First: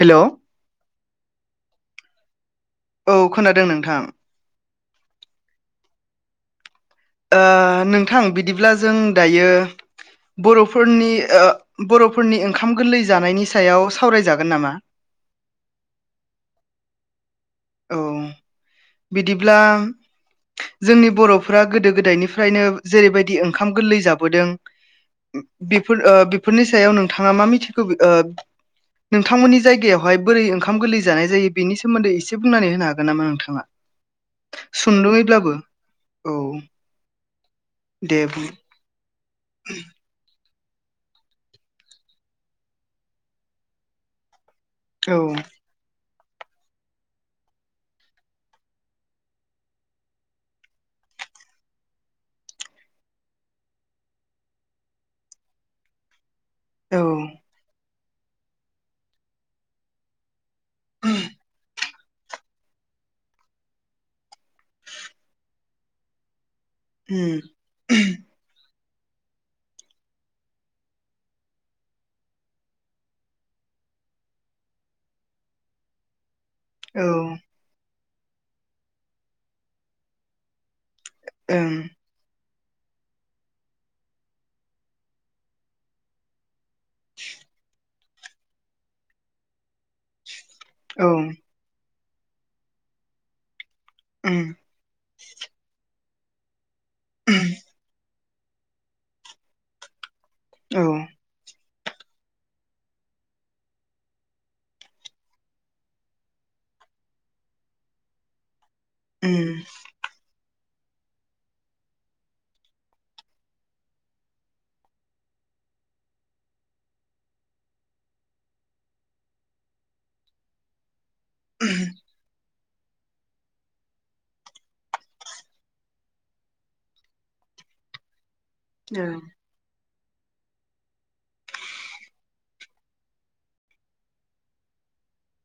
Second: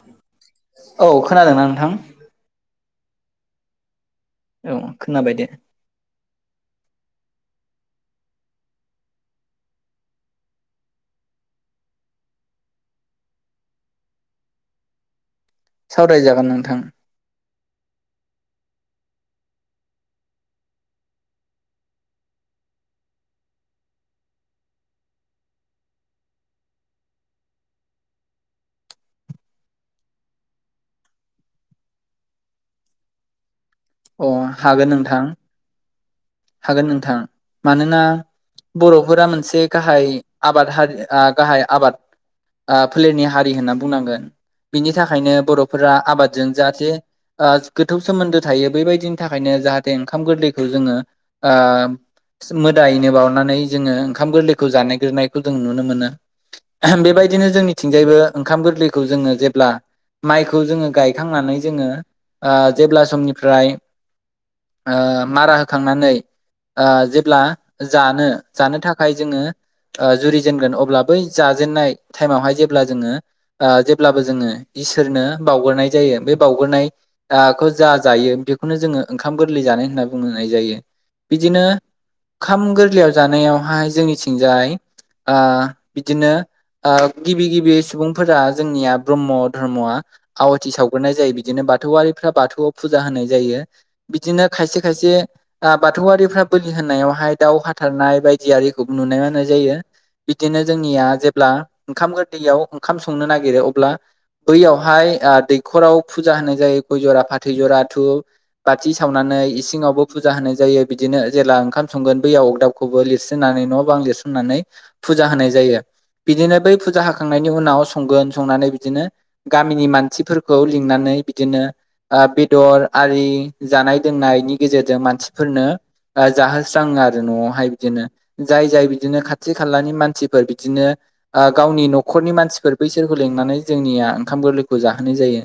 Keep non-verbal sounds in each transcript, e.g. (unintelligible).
Hello औ खोनादोंना नोंथां औ खोनादों नोंथां औ खोनाबाय दे ओ नोंथां बिदिब्ला जों दायो बर'फोरनि ओ बर'फोरनि ओंखाम गोरलै जानायनि सायाव सावरायजागोन नामा? (inaudible) सावरायजागोन नोंथां औ बिदिब्ला जोंनि बर'फोरा गोदो गोदायनिफ्रायनो जेरैबायदि ओंखाम गोरलै जाबोदों बेफोर ओ बेफोरनि सायाव नोंथाङा मा मिथिगौ ओ नोंथांमोननि जायगायावहाय बोरै ओंखाम गोरलै जानाय जायो बेनि सोमोन्दै एसे बुंनानै होनो हागोन नामा नोंथाङा? अ हागोन नोंथां सुंद'यैब्लाबो औ हागोन नोंथां मानोना दे बुं बर'फोरा मोनसे गाहाय आबाद हारि आ गाहाय आबाद आ फोलेरनि हारि होनना बुंनांगोन बिनि औ थाखायनो बर'फोरा आबाद जों जाहाथे आ गोथौ सोमोन्दो थायो बेबायदिनि थाखायनो जाहाथे ओंखाम गोरलैखौ जोङो ओ मोदायनो बावनानै जोङो ओंखाम गोरलैखौ जानायग्रोनायखौ जों नुनो मोनो औ आहाम बेबायदिनो जोंनिथिंजायबो ओंखाम गोरलैखौ जोङो जेब्ला माइख खौ जोङो गायखांनानै जोङो आ जेब्ला समनिफ्राय आ मारा होखांनानै ओ जेब्ला उम जानो जानो थाखाय जोङो ओ जुरिजेनगोन अब्ला बै जाजेननाय टाइमावहाय जेब्ला जोङो ओ जेब्लाबो जोङो इसोरनो बावगोरनाय जायो बे बावउगोरनाय औ आखौ जा जायो बेखौनो जोङो ओंखाम गोरलै जानाय होनना बुंनाय जायो बिदिनो ओं खाम गोरलैयाव जानायावहाय जोंनिथिंजाय आ बिदिनो आ गिबि गिबि सुबुंफोरा जोंनिया ब्रम्ह धर्मआ आवाथि सावग्रोनाय औ जायो बिदिनो बाथौआरिफ्रा बाथौआव फुजा होनाय जायो उम बिदिनो खायसे खायसे आ बाथौआरिफ्रा बोलि होननायावहाय दाउ हाथारनाय बायदि आरिखौ नुनो मोन्नाय जायो बिदिनो औ जोंनिया जेब्ला ओंखाम गोरलैयाव ओंखाम संनो नागिरो अब्ला बैयावहाय ओ दैखराव फुजा होनाय जायो गय जरा फाथै जराथु बाथि सावनानै उम इसिङावबो फुजा होनो। बिदिनो जेला ओंखाम संगोन बैयाव अगदाबखौबो लिरसनानै न' बां लिरसनानै फुजा होनाय जायो। जै (inaudible) बिदिनो बै फुजा हाखांनायनि उनाव संगोन संनानै बिदिनो गामिनि मानसिफोरखौ लिंनानै बिदिनो आ बेदर आरि जानाय लोंनायनि गेजेरजों मानसि- फोरनो जाहोस्राङो आरो न'आवहाय बिदिनो जाय जाय बिदिनो खाथि खालानि मानसि सोरबा बिदिनो गावनि न'खरनि मानसिफोर बैसोरखौ लेंनानै जोंनिया ओंखाम गोरलैखौ जोनो जायो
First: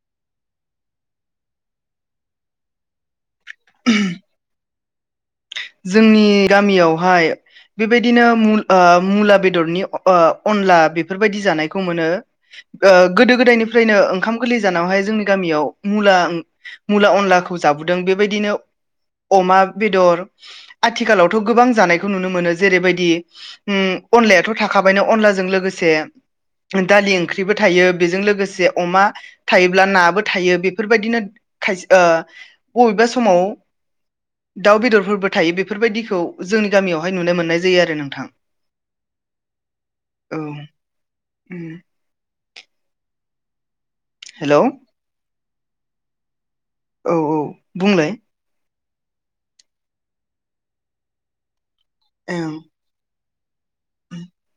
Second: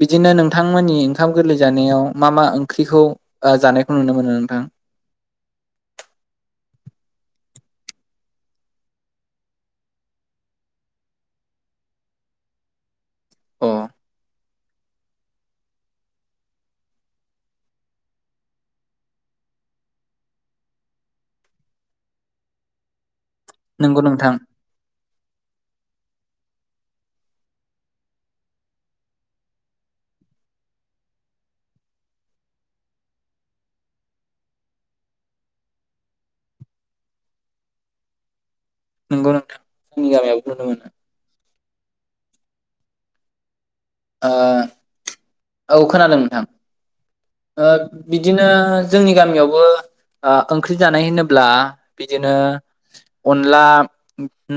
बिदिनो नोंथांमोननि ओंखाम गोरलै जानायाव मा मा ओंख्रिखौ आं जानायखौ नुनो मोनो नोंथां? जोंनि गामियावहाय बेबायदिनो मु ओ मुला बेदरनि ओ अनला बेफोरबायदि जानायखौ मोनो। ओ गोदो - अ गोदायनिफ्रायनो ओंखाम- गोरलै जानावहाय जोंनि गामियाव मुला मुला अनलाखौ जाबोदों बेबायदिनो अमा बेदर आथिखालावथ' गोबां जानायखौ नुनो मोनो जेरैबायदि- उ नंगौ नोंथां अनलायाथ' थाखाबायनो अनलाजों लोगोसे। दालि ओंख्रिबो थायो बेजों लोगोसे अमा थायोब्ला नाबो थायो बेफोरबायदिनो। खायसे ओ बबेबा समाव दाउ बेदरफोरबो थायो बेफोरबायदिखौ जोंनि गामियावहाय नुनो मोननाय जायो आरो नोंथां। नंगौ नोंथां (unintelligible) औ मोनो ओ हेल' औ औ खोनादों नोंथां औ ओ बुंलाय बिदिनो जोंनि गामियावबो ओ ओंख्रि जानाय होनोब्ला बिदिनो ओं अन अनला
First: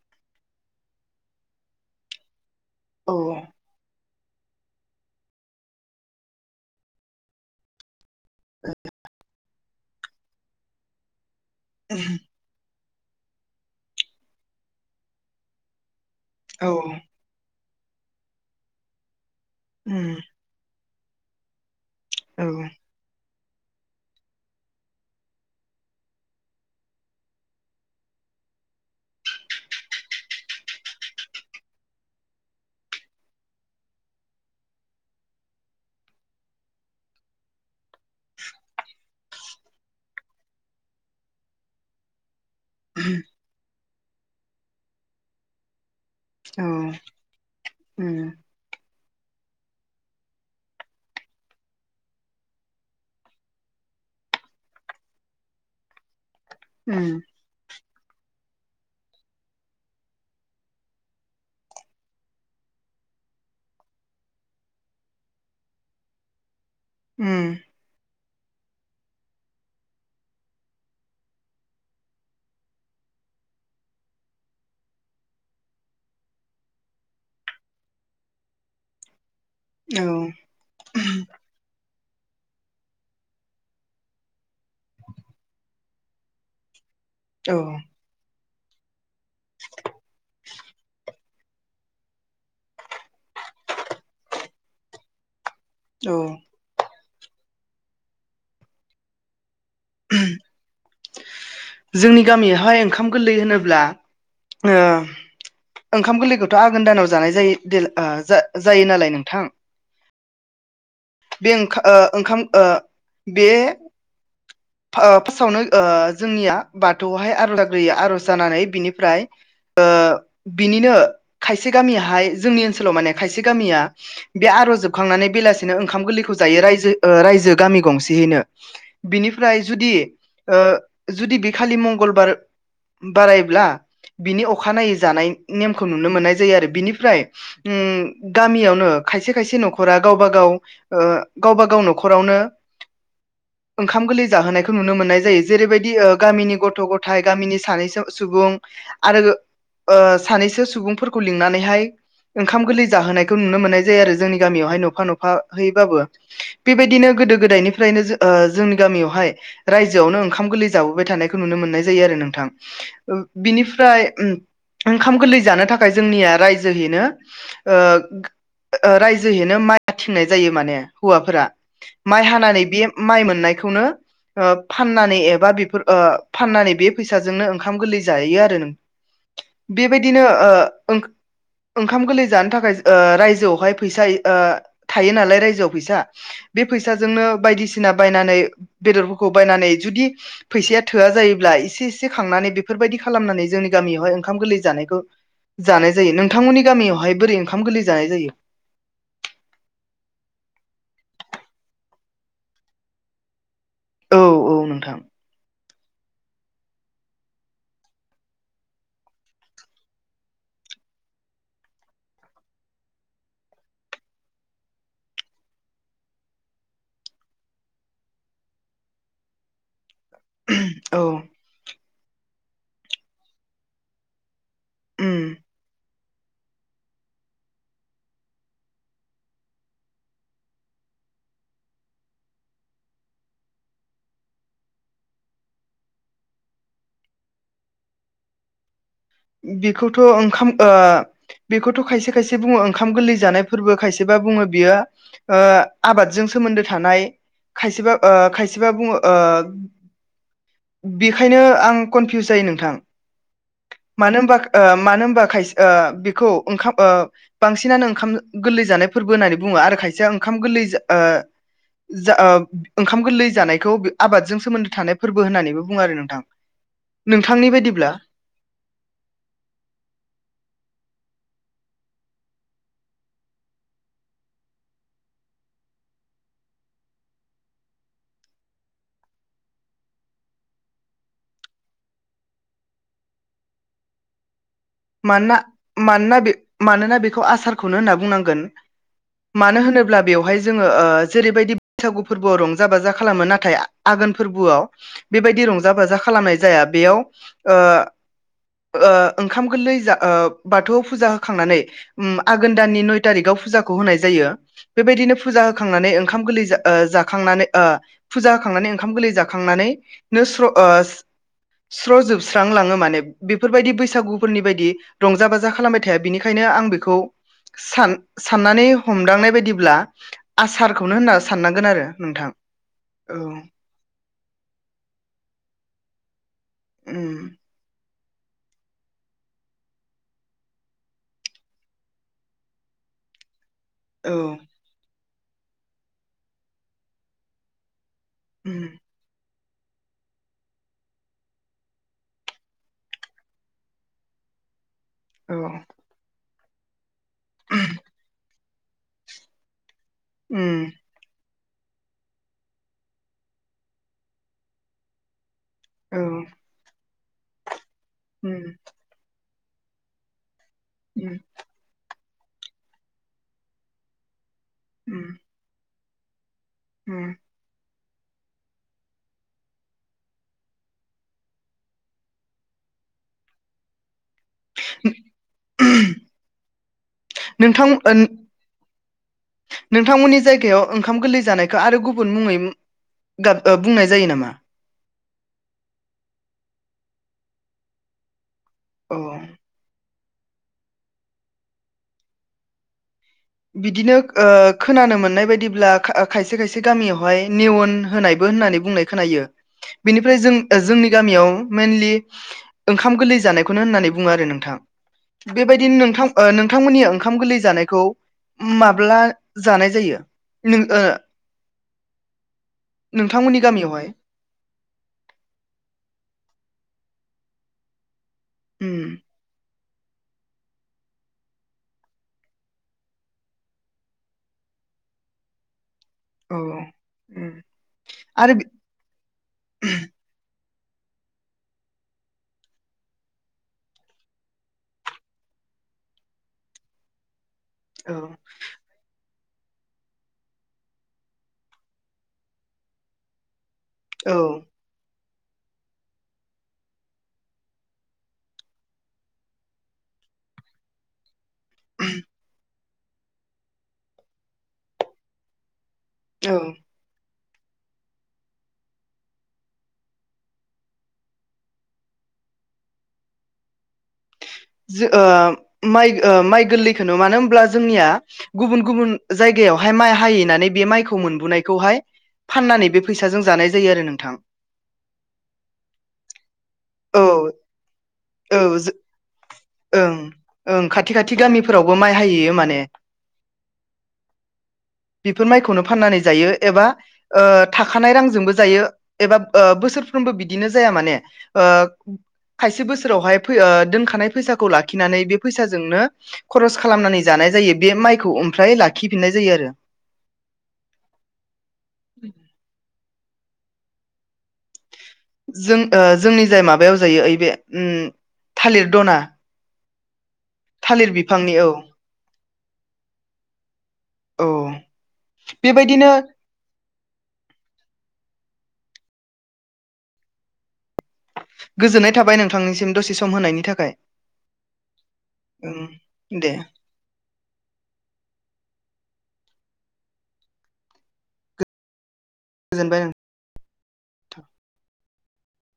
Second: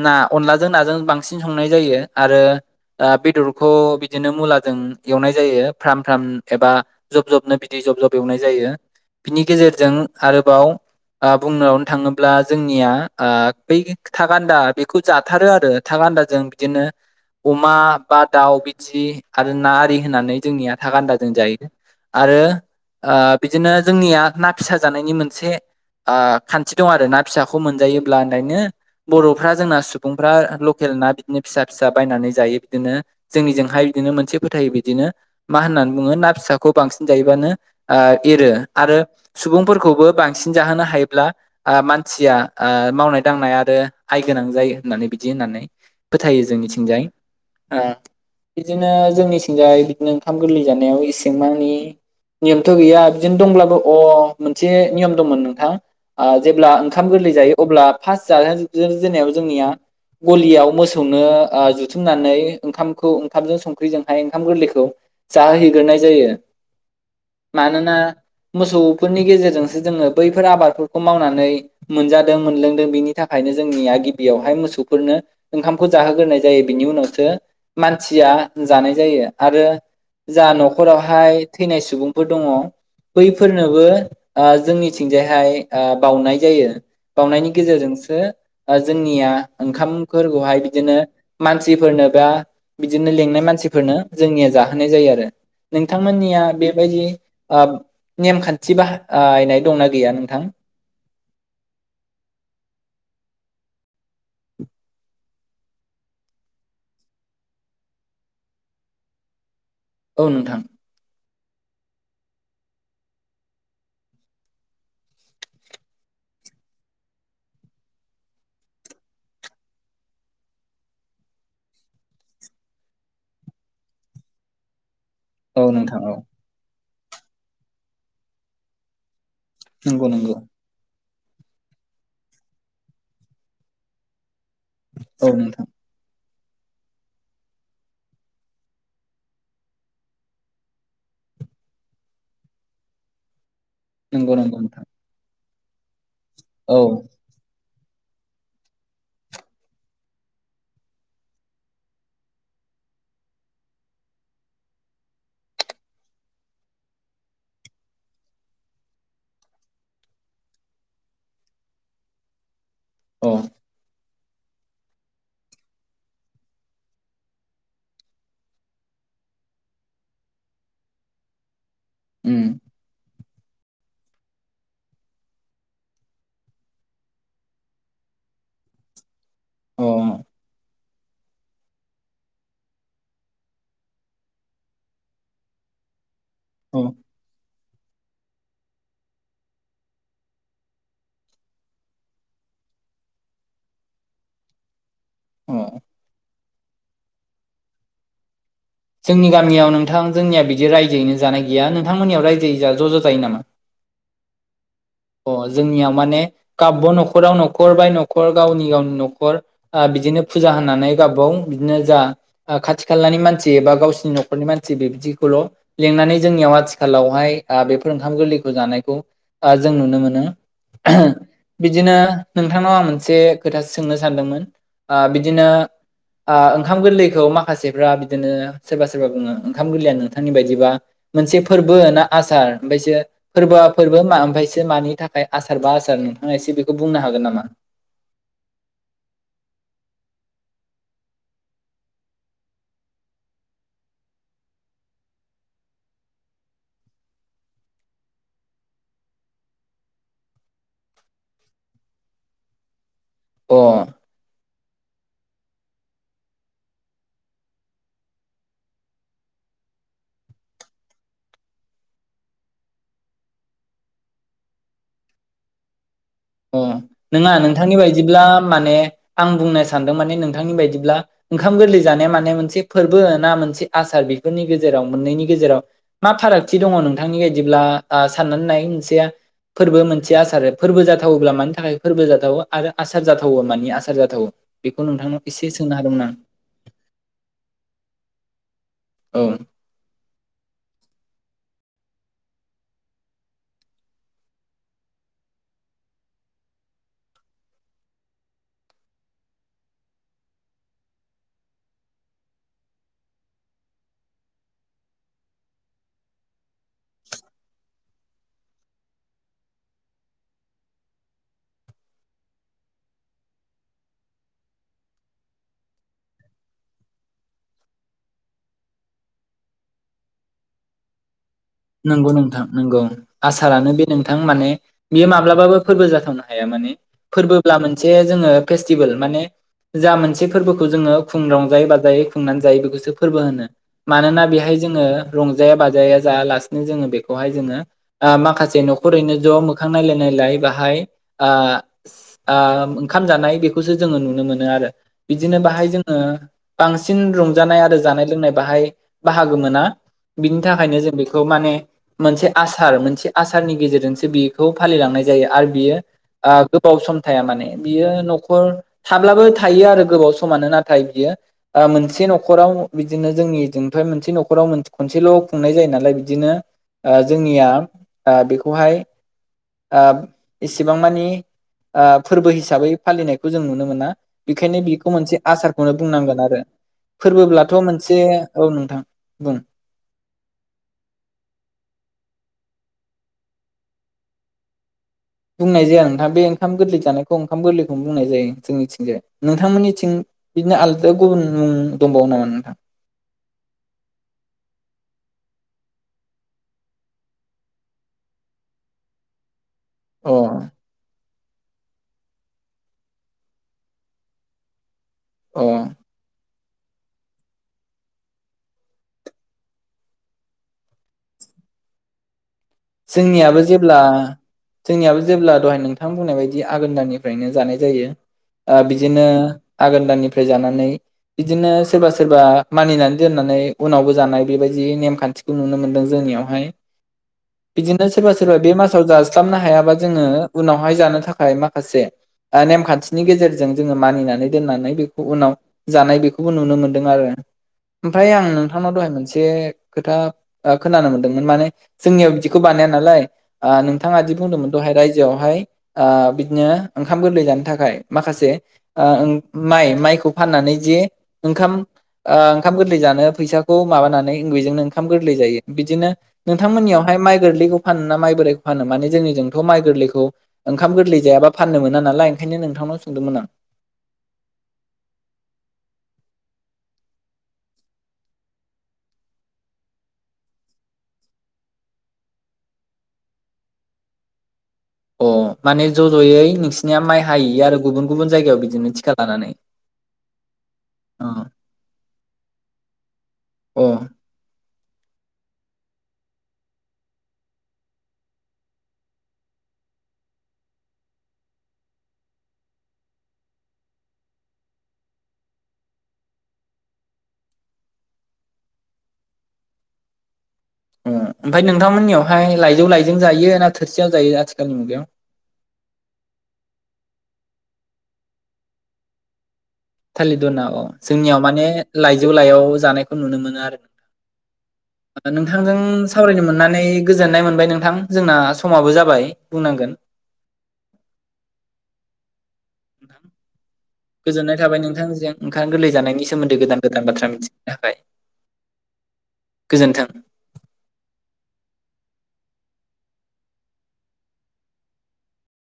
ना अनलाजों नाजों बांसिन संनाय जायो आरो। औ बेदरखौ बिदिनो मुलाजों एवनाय जायो। फ्रम फ्राम एबा जब जबनो बिदि जब जब एवनाय जायो बिनि गेजेरजों आरोबाव बुंनायावनो थाङोब्ला जोंनिया बै था गान्दा बेखौ जाथारो आरो थाख गान्दाजों औ बिदिनो अम मा बा दाउ बिथि आरो ना आरि उम होननानै जोंनिया थाखा गान्दाजों जायो। आरो औ बिदिनो जोंनिया ना फिसा जानायनि मोनसे खान्थि दं आरो ना फिसाखौ मोनजायोब्लायनो बर'फ्रा जोंना सुबुंफ्रा लकेल ना बिदिनो फिसा फिसा बायनानै जायो बिदिनो जोंनिजोंहाय बिदिनो मोनसे फोथायो बिदिनो। मा होननानै बुङो ना फिसाखौ बांसिन जायोबानो एरो आरो सुबुंफोरखौबो बांसिन जाहोनो हायोब्ला मानसिया मावनाय दांनाय आरो आइ गोनां जायो होननानै बिदि होननानै फोथायो औ जोंनिथिंजाय, उम बिदिनो जोंनिथिंजाय बिदिनो ओंखाम गोरलै जानायाव इसेंमानि नियमथ' गैया बिदिनो दंब्लाबो अ मोनसे नियम दंमोन नोंथाङ। जेब्ला ओंखाम उम गोरलै जायो अब्ला फार्स्ट जाजेननायावनो जोंनिया। गलियाव मोसौनो जुथुमनानै ओंखामखौ ओंखामजों संख्रिजोंहाय ओंखाम गोरलैखौ। जाहोहैग्रोनाय जायो, उम मानोना? मोसौफोरनि गेजेरजोंसो जोङो बैफोर आबादफोरखौ मावनानै मोनजादों मोनलोंदों बिनि थाखाय। जोंनिया गिबियावहाय मोसौफोरनो ओंखामखौ जाहोग्रोनाय जायो बिनि उनावसो मानसिया। जानाय जायो आरो औ जा न'खरहावहाय थैनाय सुबुं फोर दङ बैफोरनोबो जोंनिथिंजायहाय बाउनाय जायो। बावनायनि औ गेजेरजोंसो जोंनिया ओंखामफोरखौहाय बिदिनो मानसिफोरनोबा बिदिनो लेंनाय मानसिफोरनो जोंनिया जाहोनाय जायो आरो। औ नोंथांमोननिया बेबायदि नेमखान्थि बाहनाय दंना गैया नोंथां? जोंनि गामियावहाय ओंखाम गोरलै होनोब्ला ओ ओंखाम गोरलैखौथ' आघोन दानाव जानाय जायो जायो नालाय नोंथां औ नोंथां बे ओं ओ ओंखाम ओ बे ओ फार्स्टआवनो ओ जोंनिया बाथौआवहाय आर'ज जानानै बिनिफ्राय ओ बिनिनो खायसे गामियाहाय जोंनि ओनसोलाव माने खायसे गामिया बे आर'जोब खांनानै औ बेलासिनो नोंथां ओंखाम औ गोरलै जायो रायजोओ रायजो गामि गंसेनो बिनि फ्राय जुदि नंगौ नंगौ ओ जुदि बे खालि मंगलबार बारायब्ला बिनि अखा अखानायै जानाय औ नोंथां नेमखौ नुनो मोननाय जायो आरो बिनिफ्राय गामियावनो खायसे खायसे न'खरा गावबा गाव गावबागाव न'खरावनो ओंखाम गोरलै नंगौ नंगौ जाहोनायखौ नोंथां नुनो मोननाय जायो जेरैबायदि गामिनि औ गथ' गथाय गामिनि सानैसो सुबुं आरो ओ सानैसो सुबुंफोरखौ लिंनानैहाय ओंखाम गोरलै जाहोनायखौ नुनो मोननाय जायो आरो जोंनि गामियावहाय नफा नफा होयोबाबो बेबायदिनो गोदो गोदायनिफ्रायनो ओ जोंनि गामियावहाय रायजोआवनो ओंखाम गोरलै जाबोबाय थानायखौ नुनो मोननाय जायो आरो नोंथां ओ औ बिनिफ्राय ओम ओंखाम गोरलै जानो थाखाय जोंनिया रायजोहैनो ओ रायजोहैनो माइ हाथिंनाय जायो माने हौवाफोरा माइ उम हानानै बे माइ मोन नायखौनो फाननानै एबा बेफोर फाननानै बे फैसाजोंनो ओंखाम गोरलै जायो आरो नों अ बेबायदिनो ओ ओं ओंखाम गोरलै जानो थाखाय ओ रायजोआवहाय फैसा ओ थायो नालाय रायजोआव फैसा बे अ फैसाजोंनो बायदिसिना। बायनानै बेदरफोरखौ बायनानै जुदि फैसाया थोआ जायोब्ला इसे इसे खांनानै बेफोरबायदि। खालामनानै जोंनि गामियावहाय ओंखाम गोरलै जानायखौ। अ जानाय जायो नोंथांमोननि गामियावहाय बोरै ओंखाम गोरलै जानाय जायो। जोंनि गामियाव नोंथां जोंनिया बिदि रायजोयैनो जानाय गैया नोंथांमोननियाव रायजोयै ज' ज' जायो नामा। औ औ नोंथां। अ जोंनियाव माने गाब न'खराव न'खर बाय न'खर गावनि गावनि न'खर ओ बिदिनो फुजा‌। होनानै गावबागाव बिदिनो जा खाथि खानि मानसि। बा गावसिनि न'खरनि मानसि बेदिखौल' लिंनानै जोंनियाव आथिखालावहाय बेफोर ओंखाम गोरलैखौ। जानायखौ ओ जों नुनो मोनो। औ बिदिनो नोंथांनाव आं मोनसे खोथा सोंनो सानदोंमोन। ओ उम बिदिनो ओ ओंखाम गोरलैखौ माखासेफ्रा बि। बिदिनो सोरबा सोरबा बुङो ओंखाम गोरलैया नोंथांनि बायदिबा मोनसे फोरबो ना आसार ओमफ्रायसो। फोरबोआ फोरबो मा ओमफ्रायसो मानि थाखाय आसार बा आसार नोंथां एसे बेखौ बुंनो हागोन नामा। (inaudible) बेखौथ' ओंखाम ओ बेखौथ' खायसे खायसे बुङो ओंखाम गोरलै जानाय फोरबो खायसेबा। बुङो बियो आबादजों सोमोन्दो थानाय। खायसेबा ओ खायसेबा बुङो ओ बेखायनो आं कनफिउस जायो नोंथां। अ। मानो होनबा ओ मानो होनबा खायसे ओ बेखौ ओ ओंखाम बांसिनानो ओंखाम गोरलै जानाय। फोरबो होननानै बुङो आरो खायसेया ओंखाम गोरलै ओ। जा ओ ओंखाम गोरलै जानायखौ आबादजों सोमोन्दो थानाय फोरबो होननानैबो बुङो आरो नों। अ नङा नोंथांनि बायदिब्ला माने। आं बुंनो सानदों माने नोंथांनि बायदिब्ला ओंखाम गोरलै जानाया माने मोनसे फोरबो ना मोनसे आसार। बेफोरनि गेजेराव मोननैनि गेजेराव मा फारागथि दङ नोंथांनि बायदिब्ला साननानै नाय मोनसेया। फोरबो मोनसे आसार फोरबो जाहाथे जाथावोब्ला मानि थाखाय फोरबो जाथावो आरो आसार जाथावो मानि आसार जाथावो। बेखौ नोंथांनाव मानोना एसे सोंनो हादोंमोन आं मानोना बे मानोना बेखौ आसारखौनो होनना बुंनांगोन। औ मानो होनोब्ला बेवहाय। जोङो ओ जेरैबायदि बैसागु फोरबोआव रंजा बाजा खालामो नाथाय आघोन फोरबोआव बेबायदि। रंजा बाजा खालामनाय जाया बेयाव ओ ओ ओंखाम। गोरलै ओ बाथौआव फुजा होखांनानै आघोन दाननि नय थारिकाव फुजाखौ होनाय जायो। बेबायदिनो फुजा होखांनानै ओंखाम गोरलै जाखांनानै फुजा होखांनानै ओंखाम गोरलै जाखांनानै। ननैनो स्र ओ स्र जोबस्रां लाङो माने बेफोरबायदि बैसागु। फोरनि बायदि रंजा बाजा खालामबाय थाया बिनिखायनो आं बेखौ। सान साननानै हमदांनाय बायदिब्ला आसारखौनो होनना। साननांगोन आरो नंगौ नोंथां नंगौ औ आसारानो बे नोंथां माने बेयो माब्लाबाबो फोरबो जाथावना। हाया माने उम फोरबोब्ला मोनसे जोङो फेस्टिभेल माने। जा मोनसे फोरबोखौ जोङो खु़ रंजायै बाजायै खुंनानै जायो बेखौसो फोरबो होनो। औ मानोना बेहाय जोङो रंजाया बाजाया जायालासिनो जोङो बेखौहाय जोङो। ओ माखासे उम न'खरैनो ज' मो खां नायलाय नायलाय बाहाय ओंखाम जानाय बेखौसो जोङो नुनो मोनो आरो। औ बिदिनो बाहाय जोङो बांसिन रंजानाय आरो जानाय लोंनाय। बाहाय बाहागो मोना बिनि उम थाखायनो जों बेखौ। माने मोनसे आसार मोनसे आसारनि गेजेरजोंसो बेखौ फालिलांनाय जायो। आरो बियो औ गोबाव सम थाया माने बियो न'खर उम थाब्लाबो थायो आरो गोबाव समानो नाथाय बियो उम मोनसे न'खराव बिदिनो जोंनिजों मोनसे न' न'खराव उम खनसेल' खुंनाय जायो नालाय बिदिनो उम ओ जोंनिया ओ बेखौहाय इसेबां मानि फोरबो हिसाबै फालिनायखौ जों नुनो मोना। बेखायनो बेखौ मोनसे आसारखौनो बुंनांगोन आरो। फोरबोब्लाथ' नोंथां ओ मोनसे औ नोंथां बुं जागायाव ओंखार जानायखौ आरो गुबुन मुङै बुंनाय जायो नामा? बुंनाय जाया नोंथां बे ओंखाम गोरलै जानायखौ ओंखाम गोरलैखौनो बुंनाय जायो। जोंनिथिं अ जाय नोंथांमोननिथिं बिदिनो आलादायाव गुबुन मुं दंबावो नामा नोंथां? बिदिनो खोनानो मोननाय बायदिब्ला खायसे खायसे गामियावहाय नेउन होनायबो होननानै बुंनाय खोन अ बेनिफ्राय जों जोंनि गामियाव मइेनलि ओंखाम गोरलै जानायखौनो होननानै बुङो आरो नोंथां। अ बेबायदिनो नोंथां नोंथांमोननि ओंखाम गोरलै जानायखौ माब्ला जानाय जायो नों नोंथांमोननि जोंनियाबो जेब्ला गामियावहाय जोंनियाबो जेब्ला दहाय नोंथां बुंनाय बायदि बिदि आघोन दाननिफ्रायनो जानाय जायो उम बिदिनो आघोन दानानिफ्राय जानानै बिदिनो सोरबा सोरबा मानिनानै दोननानै उनावबो जानाय बेबायदि दि नेम खान्थिखौ नुनो मोनदों। औ जोंनियावहाय उम बिदिनो सोरबा आरो सोरबा बे मासाव जास्लाबनो हायाबा जोङो उनावहाय जानो थाखाय माखासे नेमखान्थिनि गेजेरजों जोङो मानिनानै दोननानै बेखौ उनाव जानाय बेखौबो नुनो मोन्दों आरो। औ ओमफ्राय आं नोंथांनाव दहाय मोनसे खोथा खोनानो मोनदोंमोन माने जोंनियाव बिदिखौ बानाया नालाय नोंथाङादि औ बुंदोंमोन दहाय रायजो बिदिनो ओंखाम गोरलै जानो थाखाय माखासे माइ खौ फाननानै जे ओंखाम ओ ओंखाम गोरलै जानो फैसाखौ माबानानै इ बेजोंनो ओंखाम गोरलै जायो बिदिनो औ बिथांमोननियावहाय माइ गोरलैखौ फान ना माइ बोराइखौ फानो मान जोंनिजोंथ' माइ गोरैखौ ओंखाम गोरलै जायाबा फाननो मोन नालाय। खायनो नोंथांनाव सोंदोंमोन आं। (inaudible) जो ओ माइ ओ गोरलैखोनो मानो होनब्ला जोंनिया गुबुन गुबुन जायगा यावहाय माइ हायैनानै बे माइखौ मोनबोनायखौहाय फाननानै बे फैसाजों जानाय जायो आरो नोंथां। अ माने ज' ज'यै नोंसिनिया औ माइ हायि आरो गुबुन गुबुन जायगायाव औ जो बिदिनो थिखा लानानै। ओं ओं खाथि अ खाथि गामिफोरावबो माइ हाहैयो माने अ (inaudible) बेफोर माइखौनो फाननानै जायो, एबा ओ थाखानाय रांजोंबो जायो एबा ओ बोसोरफ्रोम बो बिदिनो जाया माने ओ खायसे बोसोरावहाय फै ओ दोनखानाय फैसा खौ लाखिनानै बे फैसाजोंनो खरस खालामनानै जानाय जायो बे माइखौ ओमफ्राय लाखिफिननाय जायो आरो। (inaudible) उ ओमफ्राय नोंथांमोननियावहाय लाइजौ लायजों जायो ना थोरसियाव जायो आथिखालनि मुगायाव? जों ओ जोंनि जाय माबायाव जायो ओइ बे थालिर दना। थालिर दरना अ थालिर जोंनियाव बिफांनि माने औ लाइजौ लाइायाव जानायखौ नुनो मोनो आरो। औ नोंथांजों बेबायदिनो सावरायनो मोननानै गोजोननाय मोनबाय नोंथां जोंना स माबो जाबाय बुंनांगोन। गोजोननाय थाबाय नोंथांनिसिम दसे सम होनायनि थाख गोजोननाय थाबाय नोंथांजों ओंखां गोरलै जानायनि ओं दे सोमोन्दै गोदान गोदान बाथ्रा मिथिनो थाखाय। गोजोन्थों। गोजोनबाय ओं।